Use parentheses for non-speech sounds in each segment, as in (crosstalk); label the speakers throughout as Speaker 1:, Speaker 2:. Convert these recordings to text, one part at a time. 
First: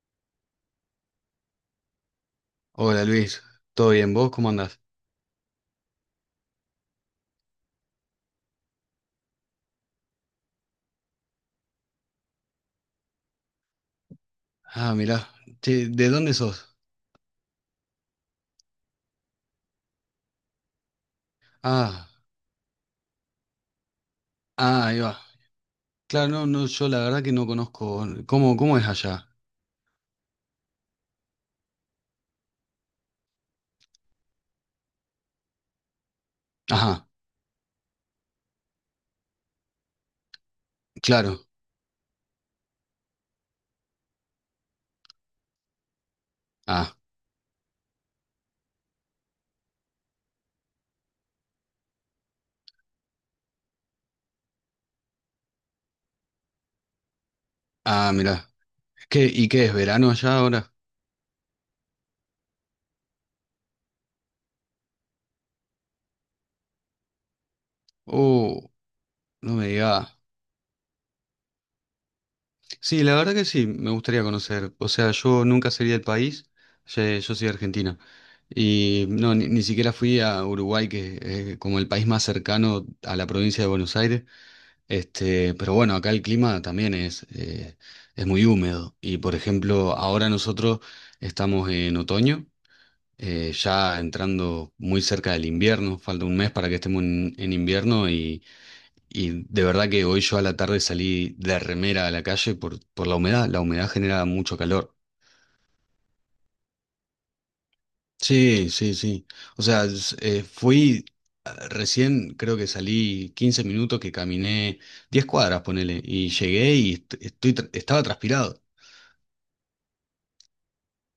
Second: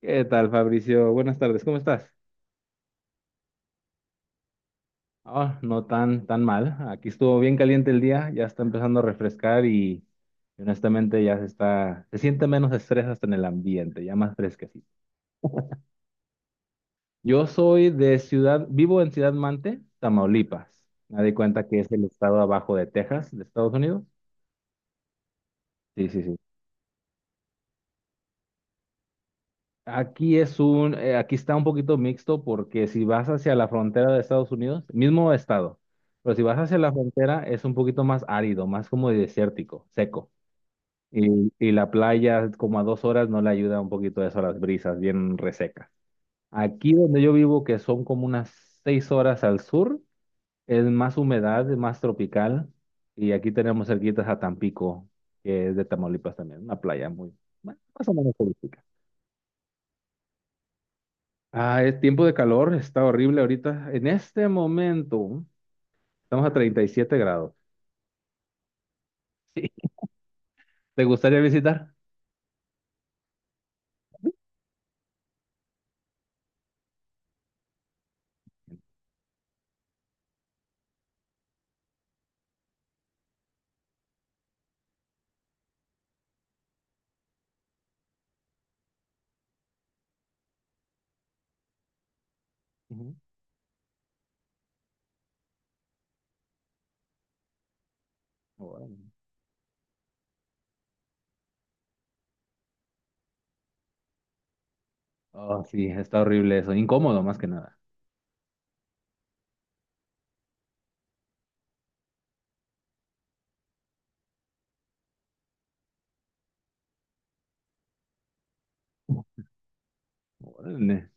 Speaker 1: ¿Qué tal, Fabricio? Buenas tardes, ¿cómo estás?
Speaker 2: Hola Luis, ¿todo bien? ¿Vos cómo andás?
Speaker 1: Ah, no tan mal. Aquí estuvo bien caliente el día, ya está empezando a refrescar y honestamente se siente menos estrés hasta en el ambiente, ya más fresquecito.
Speaker 2: Ah, mirá, che, ¿de dónde sos?
Speaker 1: Yo soy de ciudad, vivo en Ciudad Mante, Tamaulipas. Me di cuenta que es el
Speaker 2: Ah,
Speaker 1: estado abajo de Texas, de Estados Unidos.
Speaker 2: ah, ahí va.
Speaker 1: Sí, sí,
Speaker 2: Claro,
Speaker 1: sí.
Speaker 2: no, no, yo la verdad que no conozco. ¿Cómo, cómo es allá?
Speaker 1: Aquí está un poquito mixto porque si vas hacia la frontera de Estados Unidos, mismo estado, pero si vas hacia la
Speaker 2: Ajá,
Speaker 1: frontera es un poquito más árido, más como desértico, seco. Y,
Speaker 2: claro.
Speaker 1: y la playa como a 2 horas no le ayuda un poquito eso a las brisas, bien resecas. Aquí
Speaker 2: Ah,
Speaker 1: donde yo vivo, que son como unas 6 horas al sur, es más humedad, es más tropical. Y aquí tenemos cerquitas a Tampico, que es de Tamaulipas también, una playa muy, bueno, más
Speaker 2: ah,
Speaker 1: o menos
Speaker 2: mirá.
Speaker 1: turística.
Speaker 2: ¿Qué, y qué es verano allá ahora?
Speaker 1: Ah, es tiempo de calor, está horrible ahorita. En este momento estamos a 37 grados. (laughs)
Speaker 2: Oh, no me
Speaker 1: Sí.
Speaker 2: digas.
Speaker 1: ¿Te gustaría visitar?
Speaker 2: Sí, la verdad que sí, me gustaría conocer. O sea, yo nunca salí del país, yo soy de Argentina. Y no, ni, ni siquiera fui a Uruguay, que es como el país más cercano a la provincia de Buenos Aires. Este, pero bueno, acá el clima también es muy húmedo. Y por ejemplo, ahora nosotros estamos en otoño,
Speaker 1: Ujú.
Speaker 2: ya entrando muy cerca del invierno, falta un mes para que estemos en invierno
Speaker 1: Órale.
Speaker 2: y de verdad que hoy yo a la tarde salí de remera a la calle por la humedad. La humedad genera mucho calor.
Speaker 1: Oh, sí, está horrible eso, incómodo más que nada.
Speaker 2: Sí, sí, sí. O sea, fui ah, recién, creo que salí 15 minutos, que caminé 10 cuadras, ponele, y llegué y estoy, estaba transpirado.
Speaker 1: (laughs) Órale.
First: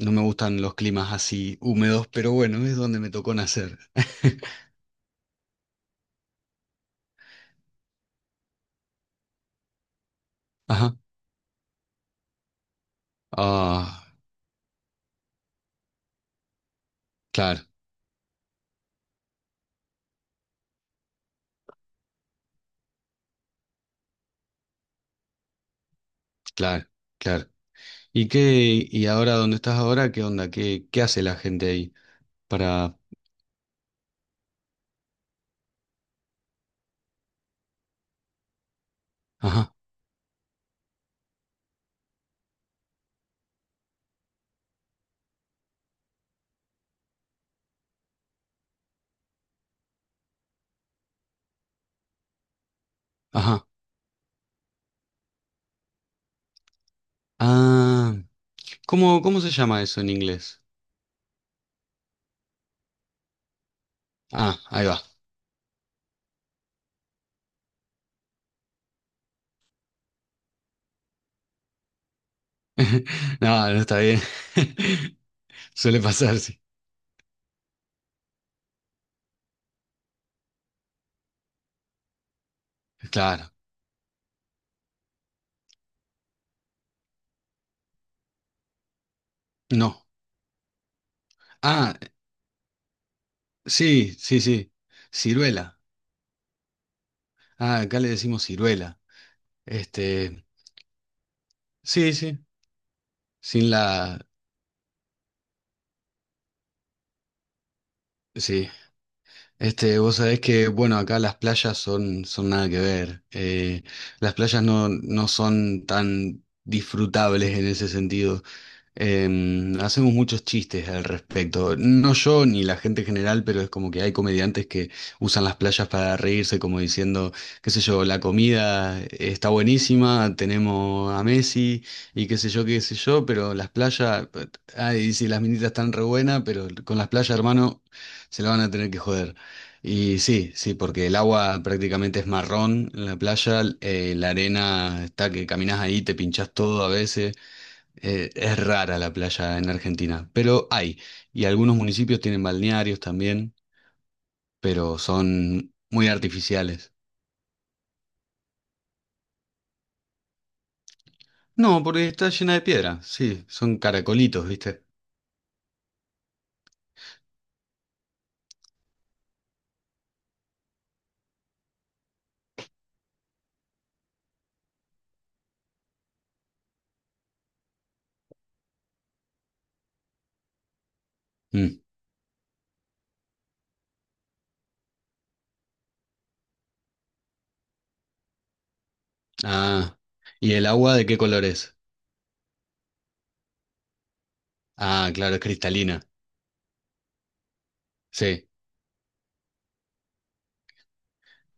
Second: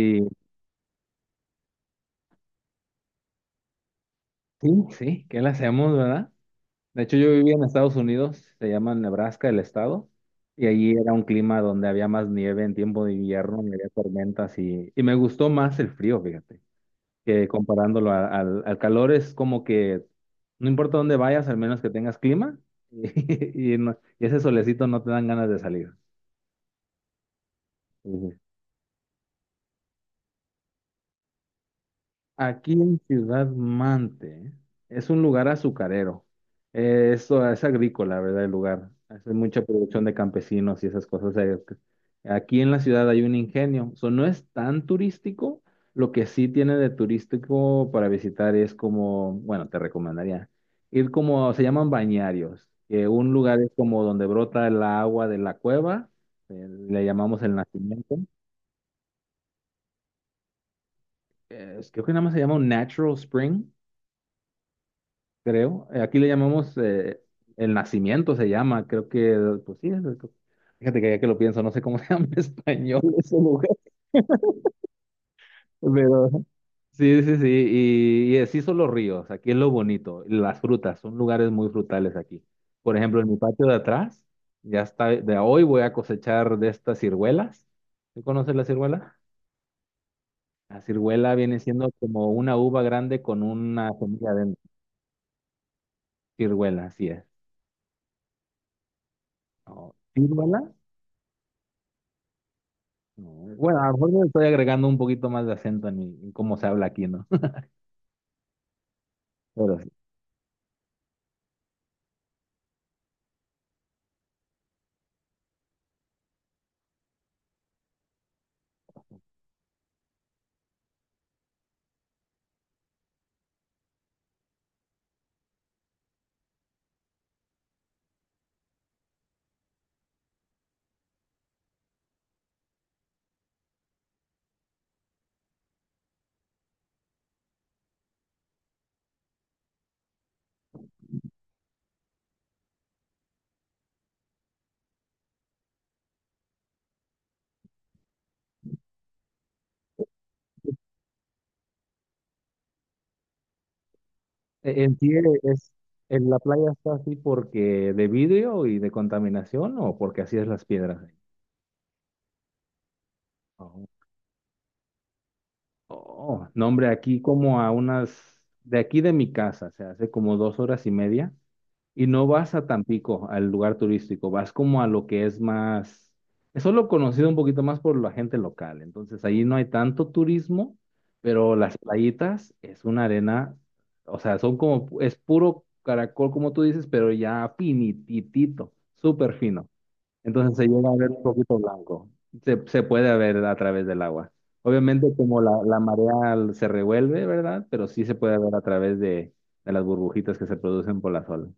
Speaker 2: No me gustan los climas así húmedos, pero bueno, es donde me tocó nacer. (laughs)
Speaker 1: sí, sí, ¿qué le hacemos, verdad? De hecho, yo vivía en Estados Unidos, se llama Nebraska el estado, y allí
Speaker 2: Ajá.
Speaker 1: era un clima donde había más nieve en tiempo de invierno, y había
Speaker 2: Ah,
Speaker 1: tormentas y me gustó más el frío, fíjate, que
Speaker 2: claro,
Speaker 1: comparándolo al calor es como que no importa dónde vayas, al menos que tengas clima (laughs) y ese solecito no te dan ganas de salir.
Speaker 2: claro, claro. ¿Y qué, y ahora dónde estás ahora? ¿Qué onda? ¿Qué, qué hace la gente ahí
Speaker 1: Aquí
Speaker 2: para...
Speaker 1: en Ciudad Mante es un lugar azucarero. Eso es agrícola, ¿verdad? El lugar. Hace mucha
Speaker 2: Ajá,
Speaker 1: producción de campesinos y esas cosas. Aquí en la ciudad hay un ingenio. O no es tan turístico. Lo que sí tiene de turístico para visitar es como, bueno, te recomendaría ir como, se llaman bañarios, que un lugar
Speaker 2: ajá.
Speaker 1: es como donde brota el agua de la cueva, le llamamos el
Speaker 2: Ah,
Speaker 1: nacimiento.
Speaker 2: ¿cómo, cómo se llama eso en inglés?
Speaker 1: Creo que nada más se llama un natural spring
Speaker 2: Ah, ahí va.
Speaker 1: creo. Aquí le llamamos el nacimiento, se llama, creo que, pues sí, fíjate que ya que lo pienso, no sé cómo (laughs) se llama en español ese
Speaker 2: (laughs)
Speaker 1: lugar,
Speaker 2: No, no está bien. (laughs) Suele
Speaker 1: pero
Speaker 2: pasar, sí.
Speaker 1: sí, sí, sí, y así son los ríos, aquí es lo bonito, las frutas, son lugares muy frutales aquí. Por ejemplo, en mi
Speaker 2: Claro.
Speaker 1: patio de atrás, ya está, de hoy voy a cosechar de estas ciruelas. ¿Tú conoces la ciruela?
Speaker 2: No.
Speaker 1: La ciruela viene siendo
Speaker 2: Ah,
Speaker 1: como una uva grande con una
Speaker 2: sí,
Speaker 1: semilla
Speaker 2: sí,
Speaker 1: adentro.
Speaker 2: sí. Ciruela.
Speaker 1: Ciruela, así es.
Speaker 2: Ah, acá le decimos ciruela.
Speaker 1: Oh,
Speaker 2: Este,
Speaker 1: ¿ciruela?
Speaker 2: sí, sí.
Speaker 1: No,
Speaker 2: Sin
Speaker 1: bueno, a lo mejor
Speaker 2: la,
Speaker 1: le estoy agregando un poquito más de acento en, en cómo se habla aquí, ¿no?
Speaker 2: sí.
Speaker 1: (laughs) Pero sí.
Speaker 2: Este, vos sabés que, bueno, acá las playas son, son nada que ver. Las playas no, no son tan disfrutables en ese sentido. Em, hacemos muchos chistes al respecto. No yo ni la gente en general, pero es como que hay comediantes que usan las playas para reírse, como diciendo, qué sé yo, la comida está buenísima, tenemos a Messi y qué sé yo, pero las playas, ay, sí, las minitas están re buenas, pero con las playas, hermano, se la van a tener que joder. Y sí, sí, porque el agua prácticamente es marrón en la playa, la arena está que caminas ahí, te pinchás todo a veces. Es rara la playa en Argentina, pero hay. Y algunos municipios tienen balnearios también, pero
Speaker 1: En sí es,
Speaker 2: son muy
Speaker 1: en la playa
Speaker 2: artificiales.
Speaker 1: está así porque de vidrio y de contaminación o porque así es las piedras.
Speaker 2: No, porque está llena de piedra. Sí, son
Speaker 1: ¿Ahí?
Speaker 2: caracolitos, ¿viste?
Speaker 1: Oh, no, hombre, aquí como a unas, de aquí de mi casa, se hace como 2 horas y media, y no vas a Tampico, al lugar turístico, vas como a lo que es más, es solo conocido un poquito más por la gente local, entonces ahí no hay tanto turismo, pero las
Speaker 2: Mm.
Speaker 1: playitas es una arena, o sea, son como, es puro caracol como tú dices, pero ya finititito, súper fino.
Speaker 2: Ah, ¿y
Speaker 1: Entonces
Speaker 2: el
Speaker 1: se llega a
Speaker 2: agua de
Speaker 1: ver
Speaker 2: qué
Speaker 1: un
Speaker 2: color
Speaker 1: poquito
Speaker 2: es?
Speaker 1: blanco. Se puede ver a través del agua.
Speaker 2: Ah,
Speaker 1: Obviamente
Speaker 2: claro, es
Speaker 1: como la
Speaker 2: cristalina.
Speaker 1: marea se revuelve, ¿verdad? Pero sí se puede
Speaker 2: Sí,
Speaker 1: ver a través de las burbujitas que se producen por la sol.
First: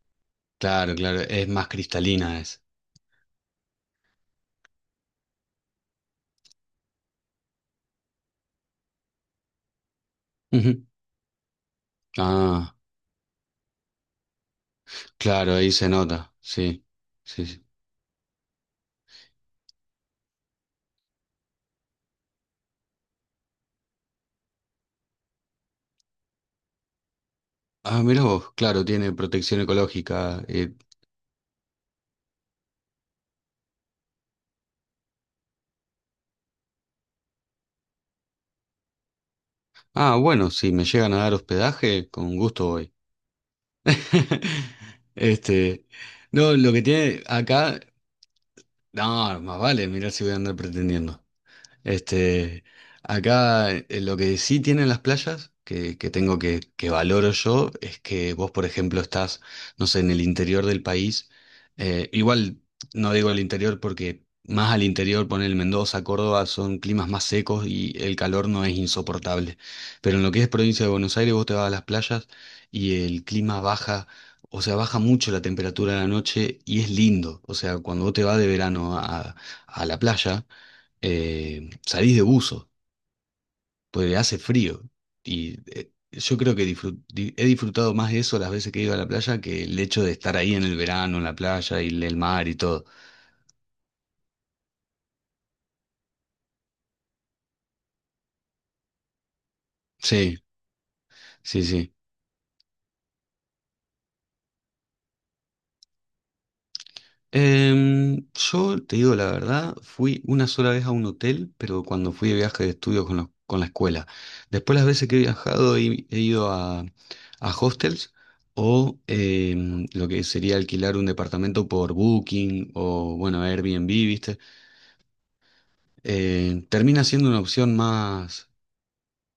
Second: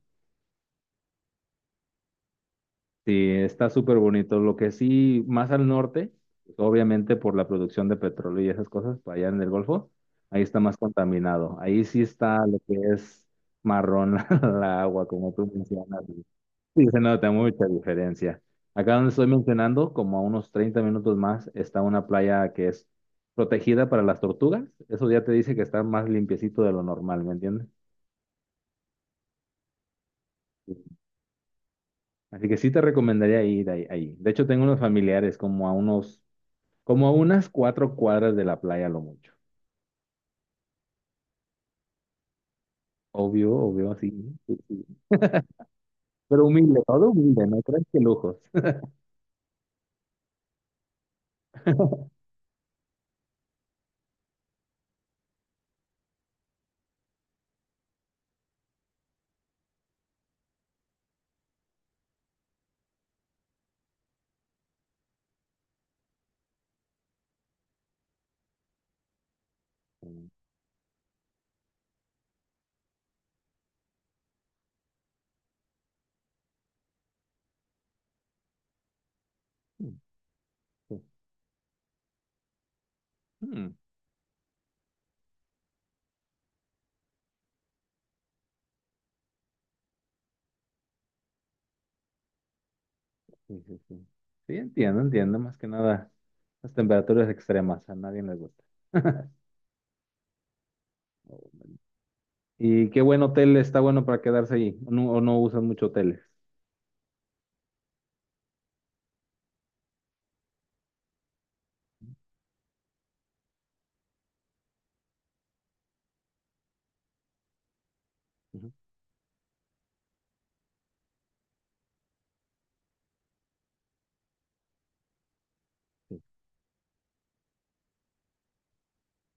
Speaker 2: claro, claro, es más cristalina es.
Speaker 1: Sí, está súper bonito. Lo que sí, más al norte, pues, obviamente por la producción de petróleo y esas cosas, pues, allá en el Golfo, ahí está más
Speaker 2: Ujú.
Speaker 1: contaminado. Ahí sí está lo
Speaker 2: Ah,
Speaker 1: que es marrón (laughs) la agua, como tú
Speaker 2: claro, ahí se
Speaker 1: mencionas.
Speaker 2: nota. Sí,
Speaker 1: Sí, se nota
Speaker 2: sí,
Speaker 1: mucha
Speaker 2: sí.
Speaker 1: diferencia. Acá donde estoy mencionando, como a unos 30 minutos más, está una playa que es protegida para las tortugas. Eso ya te dice que está más limpiecito de lo normal, ¿me entiendes?
Speaker 2: Ah, mirá vos, claro, tiene protección ecológica. Eh.
Speaker 1: Sí. Así que sí te recomendaría ir ahí, ahí. De hecho, tengo unos familiares como a unas 4 cuadras de la playa, a lo mucho.
Speaker 2: Ah, bueno, si me llegan a dar hospedaje, con gusto voy.
Speaker 1: Obvio, obvio, así, ¿no? Sí,
Speaker 2: (laughs)
Speaker 1: sí.
Speaker 2: Este,
Speaker 1: Pero
Speaker 2: no, lo
Speaker 1: humilde,
Speaker 2: que
Speaker 1: todo
Speaker 2: tiene
Speaker 1: humilde, no
Speaker 2: acá,
Speaker 1: crees que lujos.
Speaker 2: no, más vale, mirá si voy a andar pretendiendo.
Speaker 1: (laughs)
Speaker 2: Este, acá lo que sí tienen las playas, que tengo que valoro yo, es que vos, por ejemplo, estás, no sé, en el interior del país. Igual no digo el interior porque más al interior, poner Mendoza, Córdoba, son climas más secos y el calor no es insoportable. Pero en
Speaker 1: Mm,
Speaker 2: lo que es provincia de Buenos Aires, vos te vas a las playas y el clima baja. O sea, baja mucho la temperatura de la noche y es lindo. O sea, cuando vos te vas de verano a la playa, salís de buzo,
Speaker 1: sí.
Speaker 2: porque hace frío. Y yo creo que he disfrutado más eso las veces que he ido a la playa que el hecho de estar ahí en el verano, en la playa y el mar y todo.
Speaker 1: Sí, sí, sí. Sí, entiendo, entiendo, más que nada las temperaturas extremas, a nadie les gusta. (laughs)
Speaker 2: Sí, sí, sí.
Speaker 1: ¿Y qué buen hotel está bueno para quedarse ahí? O no usan mucho hoteles?
Speaker 2: Em, yo te digo la verdad, fui una sola vez a un hotel, pero cuando fui de viaje de estudios con, con la escuela. Después las veces que he viajado he, he ido a hostels
Speaker 1: Ujú.
Speaker 2: o em, lo que sería alquilar un departamento por Booking o bueno, Airbnb, ¿viste?
Speaker 1: Sí.
Speaker 2: Termina siendo una opción más,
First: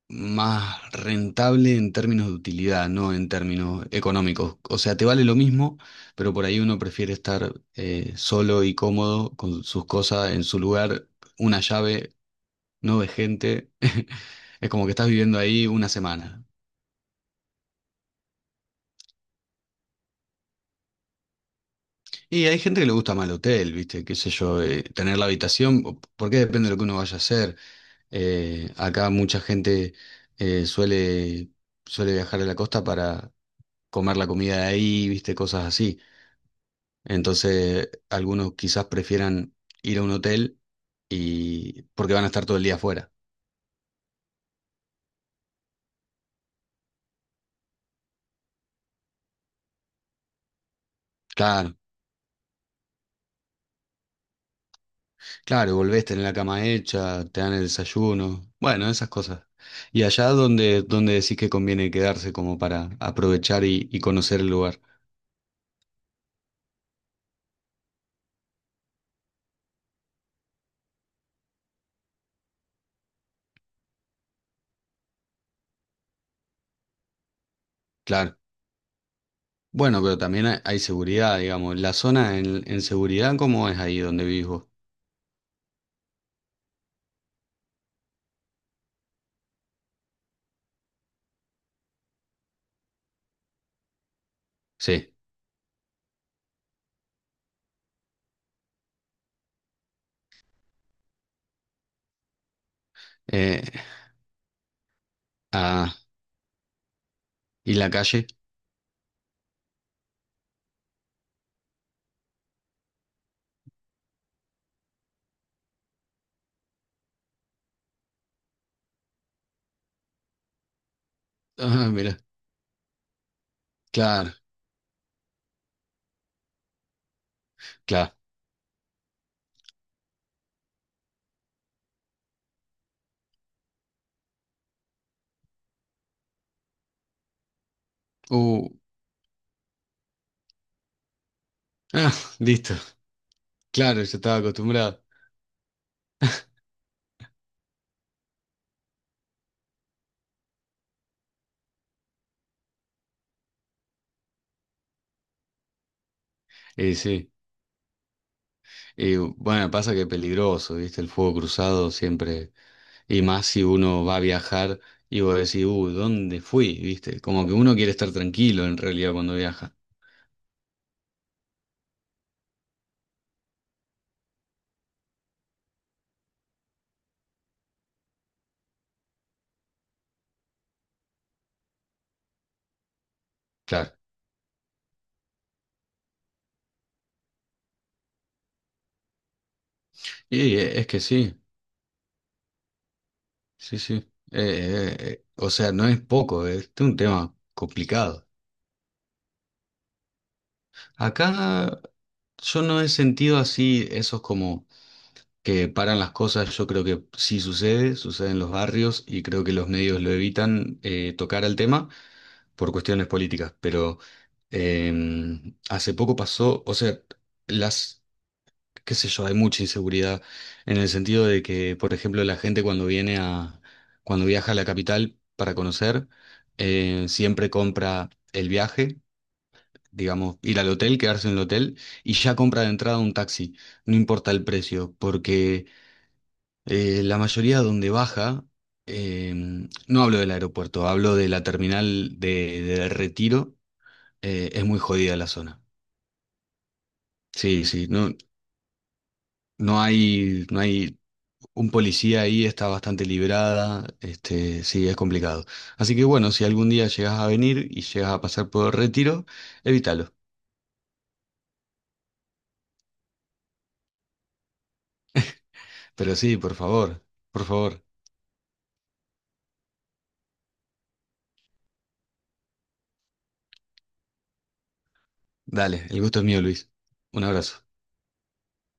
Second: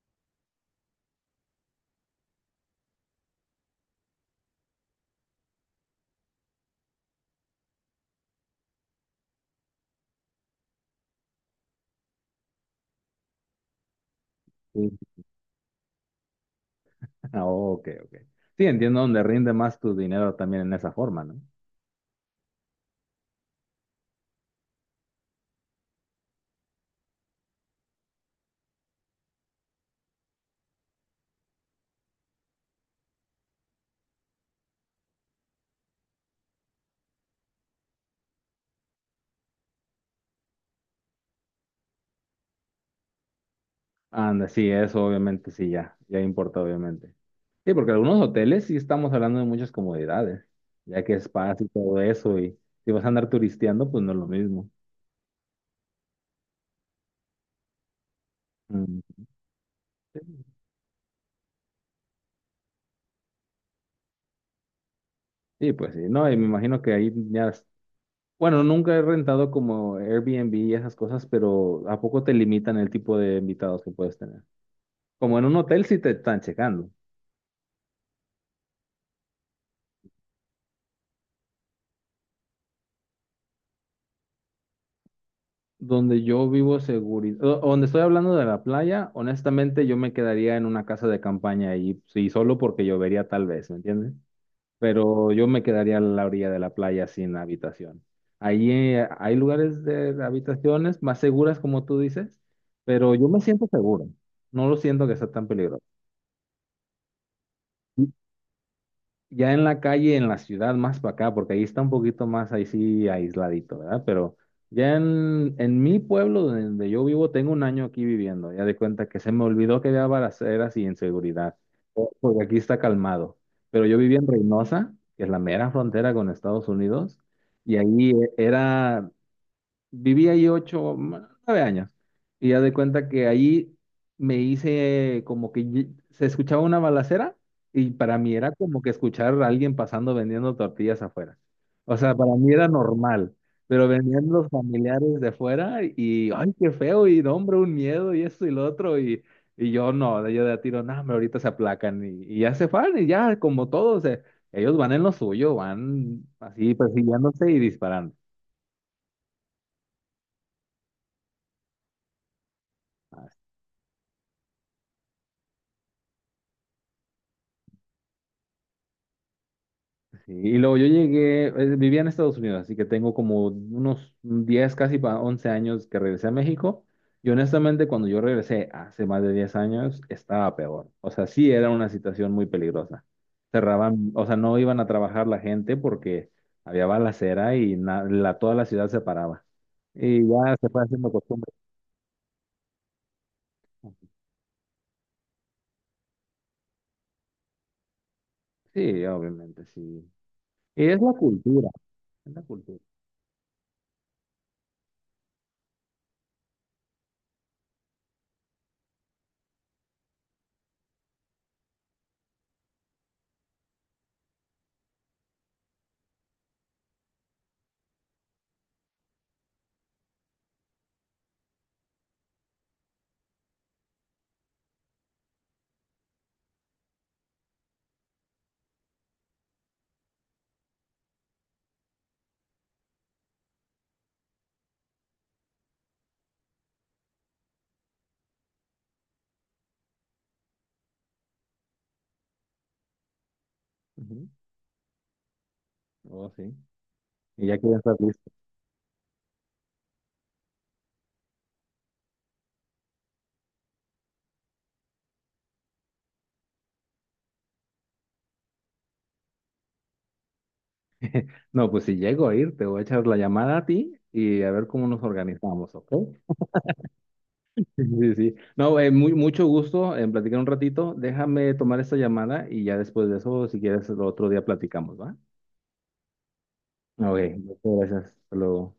Speaker 2: más rentable en términos de utilidad, no en términos económicos. O sea, te vale lo mismo, pero por ahí uno prefiere estar solo y cómodo con sus cosas en su lugar, una llave, no de gente. (laughs) Es como
Speaker 1: Sí.
Speaker 2: que estás viviendo ahí una semana.
Speaker 1: (laughs) Ah, ok, ok. Sí, entiendo donde rinde más tu dinero también en esa forma, ¿no?
Speaker 2: Y hay gente que le gusta más el hotel, ¿viste? Qué sé yo, tener la habitación, o- porque depende de lo que uno vaya a hacer. Acá mucha gente eh, suele, suele viajar a la costa para comer la comida de ahí, viste, cosas así. Entonces, algunos quizás prefieran ir a un hotel y porque van a estar todo el día afuera.
Speaker 1: Anda, sí, eso obviamente sí, ya importa, obviamente. Sí, porque algunos hoteles sí estamos hablando de muchas comodidades, ya que spas y
Speaker 2: Claro,
Speaker 1: todo eso, y si vas a andar turisteando, pues no es lo mismo.
Speaker 2: claro, volvés, tenés la cama hecha, te dan el desayuno, bueno,
Speaker 1: Mm.
Speaker 2: esas cosas. ¿Y allá donde, donde decís que conviene quedarse como para aprovechar y conocer el lugar?
Speaker 1: Sí, pues sí, no, y me imagino que ahí ya bueno, nunca he rentado como Airbnb y esas cosas, pero ¿a poco te limitan el tipo de invitados que puedes tener? Como en un hotel sí te están checando.
Speaker 2: Claro. Bueno, pero también hay seguridad, digamos. ¿La zona en seguridad cómo es ahí donde vivís vos?
Speaker 1: Donde yo vivo seguridad, donde estoy hablando de la playa, honestamente yo me quedaría en una casa de campaña ahí, sí, solo porque llovería tal vez, ¿me entiendes?
Speaker 2: Sí.
Speaker 1: Pero yo me quedaría a la orilla de la playa sin habitación. Ahí hay lugares de habitaciones más seguras, como tú dices, pero yo me
Speaker 2: Eh,
Speaker 1: siento seguro. No lo siento que sea tan peligroso.
Speaker 2: ah, ¿y la calle?
Speaker 1: Ya en la calle, en la ciudad, más para acá, porque ahí está un poquito más ahí sí aisladito, ¿verdad? Pero ya en mi pueblo donde yo vivo, tengo un año aquí viviendo. Ya de cuenta que se me olvidó que había balaceras y inseguridad,
Speaker 2: Ah, mira,
Speaker 1: porque aquí está calmado. Pero yo vivía en
Speaker 2: claro.
Speaker 1: Reynosa, que es la mera frontera con Estados Unidos, y ahí
Speaker 2: Claro,
Speaker 1: e- era viví ahí 9 años. Y ya de cuenta que allí me hice como que se escuchaba una balacera y para mí era
Speaker 2: uh,
Speaker 1: como que escuchar a alguien pasando vendiendo tortillas afuera. O
Speaker 2: ah,
Speaker 1: sea, para
Speaker 2: (laughs)
Speaker 1: mí era
Speaker 2: listo.
Speaker 1: normal, pero
Speaker 2: Claro, yo
Speaker 1: venían
Speaker 2: estaba
Speaker 1: los
Speaker 2: acostumbrado.
Speaker 1: familiares de afuera y, ay, qué feo, y no, hombre, un miedo y esto y lo otro. Y, yo no, yo de a tiro, no, hombre, ahorita se aplacan y ya se van y ya como todos, ellos van en lo suyo, van así
Speaker 2: Y sí.
Speaker 1: persiguiéndose y disparando.
Speaker 2: Y bueno, pasa que es peligroso, ¿viste? El fuego cruzado siempre. Y más si uno va a viajar y vos decís, ¿dónde fui? ¿Viste? Como que uno quiere estar tranquilo en realidad cuando viaja.
Speaker 1: Sí, y luego yo llegué, vivía en Estados Unidos, así que tengo como unos 11 años que regresé a México. Y honestamente, cuando yo regresé hace más de 10 años, estaba peor. O sea, sí era una situación muy peligrosa.
Speaker 2: Claro.
Speaker 1: Cerraban, o sea, no iban a trabajar la gente porque había balacera y toda la ciudad se paraba. Y
Speaker 2: Y
Speaker 1: ya se fue
Speaker 2: es que
Speaker 1: haciendo
Speaker 2: sí,
Speaker 1: costumbre.
Speaker 2: sí, sí. O sea, no es poco, este es un tema complicado.
Speaker 1: Sí, obviamente, sí. Y es la cultura,
Speaker 2: Acá
Speaker 1: es la
Speaker 2: yo
Speaker 1: cultura.
Speaker 2: no he sentido así esos como que paran las cosas, yo creo que sí sucede, sucede en los barrios y creo que los medios lo evitan tocar al tema por cuestiones políticas, pero eh, hace poco pasó, o sea, las, qué sé yo, hay mucha inseguridad en el sentido de que, por ejemplo, la gente cuando viene a, cuando viaja a la capital para conocer, siempre compra el viaje. Digamos, ir al hotel, quedarse en el hotel y ya compra de entrada un taxi, no importa el precio, porque la mayoría donde baja, em, no hablo del aeropuerto, hablo de la terminal de Retiro,
Speaker 1: Ujú.
Speaker 2: es muy jodida la zona.
Speaker 1: Oh, sí. Y ya
Speaker 2: Sí,
Speaker 1: quieren
Speaker 2: sí,
Speaker 1: estar
Speaker 2: no, no hay, no hay un policía ahí, está bastante librada, este, sí, es complicado. Así que bueno, si algún día llegas a venir y llegas a pasar por Retiro, evítalo.
Speaker 1: no, pues si llego a ir, te voy a echar la llamada a ti y a ver cómo nos organizamos, ¿ok?
Speaker 2: Pero
Speaker 1: (laughs)
Speaker 2: sí, por
Speaker 1: Sí,
Speaker 2: favor,
Speaker 1: sí, sí. No, mucho gusto en platicar un ratito. Déjame tomar esta llamada y ya después de eso, si quieres, el otro día platicamos, ¿va?
Speaker 2: dale, el gusto es mío, Luis.
Speaker 1: Ok,
Speaker 2: Un
Speaker 1: muchas
Speaker 2: abrazo.
Speaker 1: gracias. Hasta luego.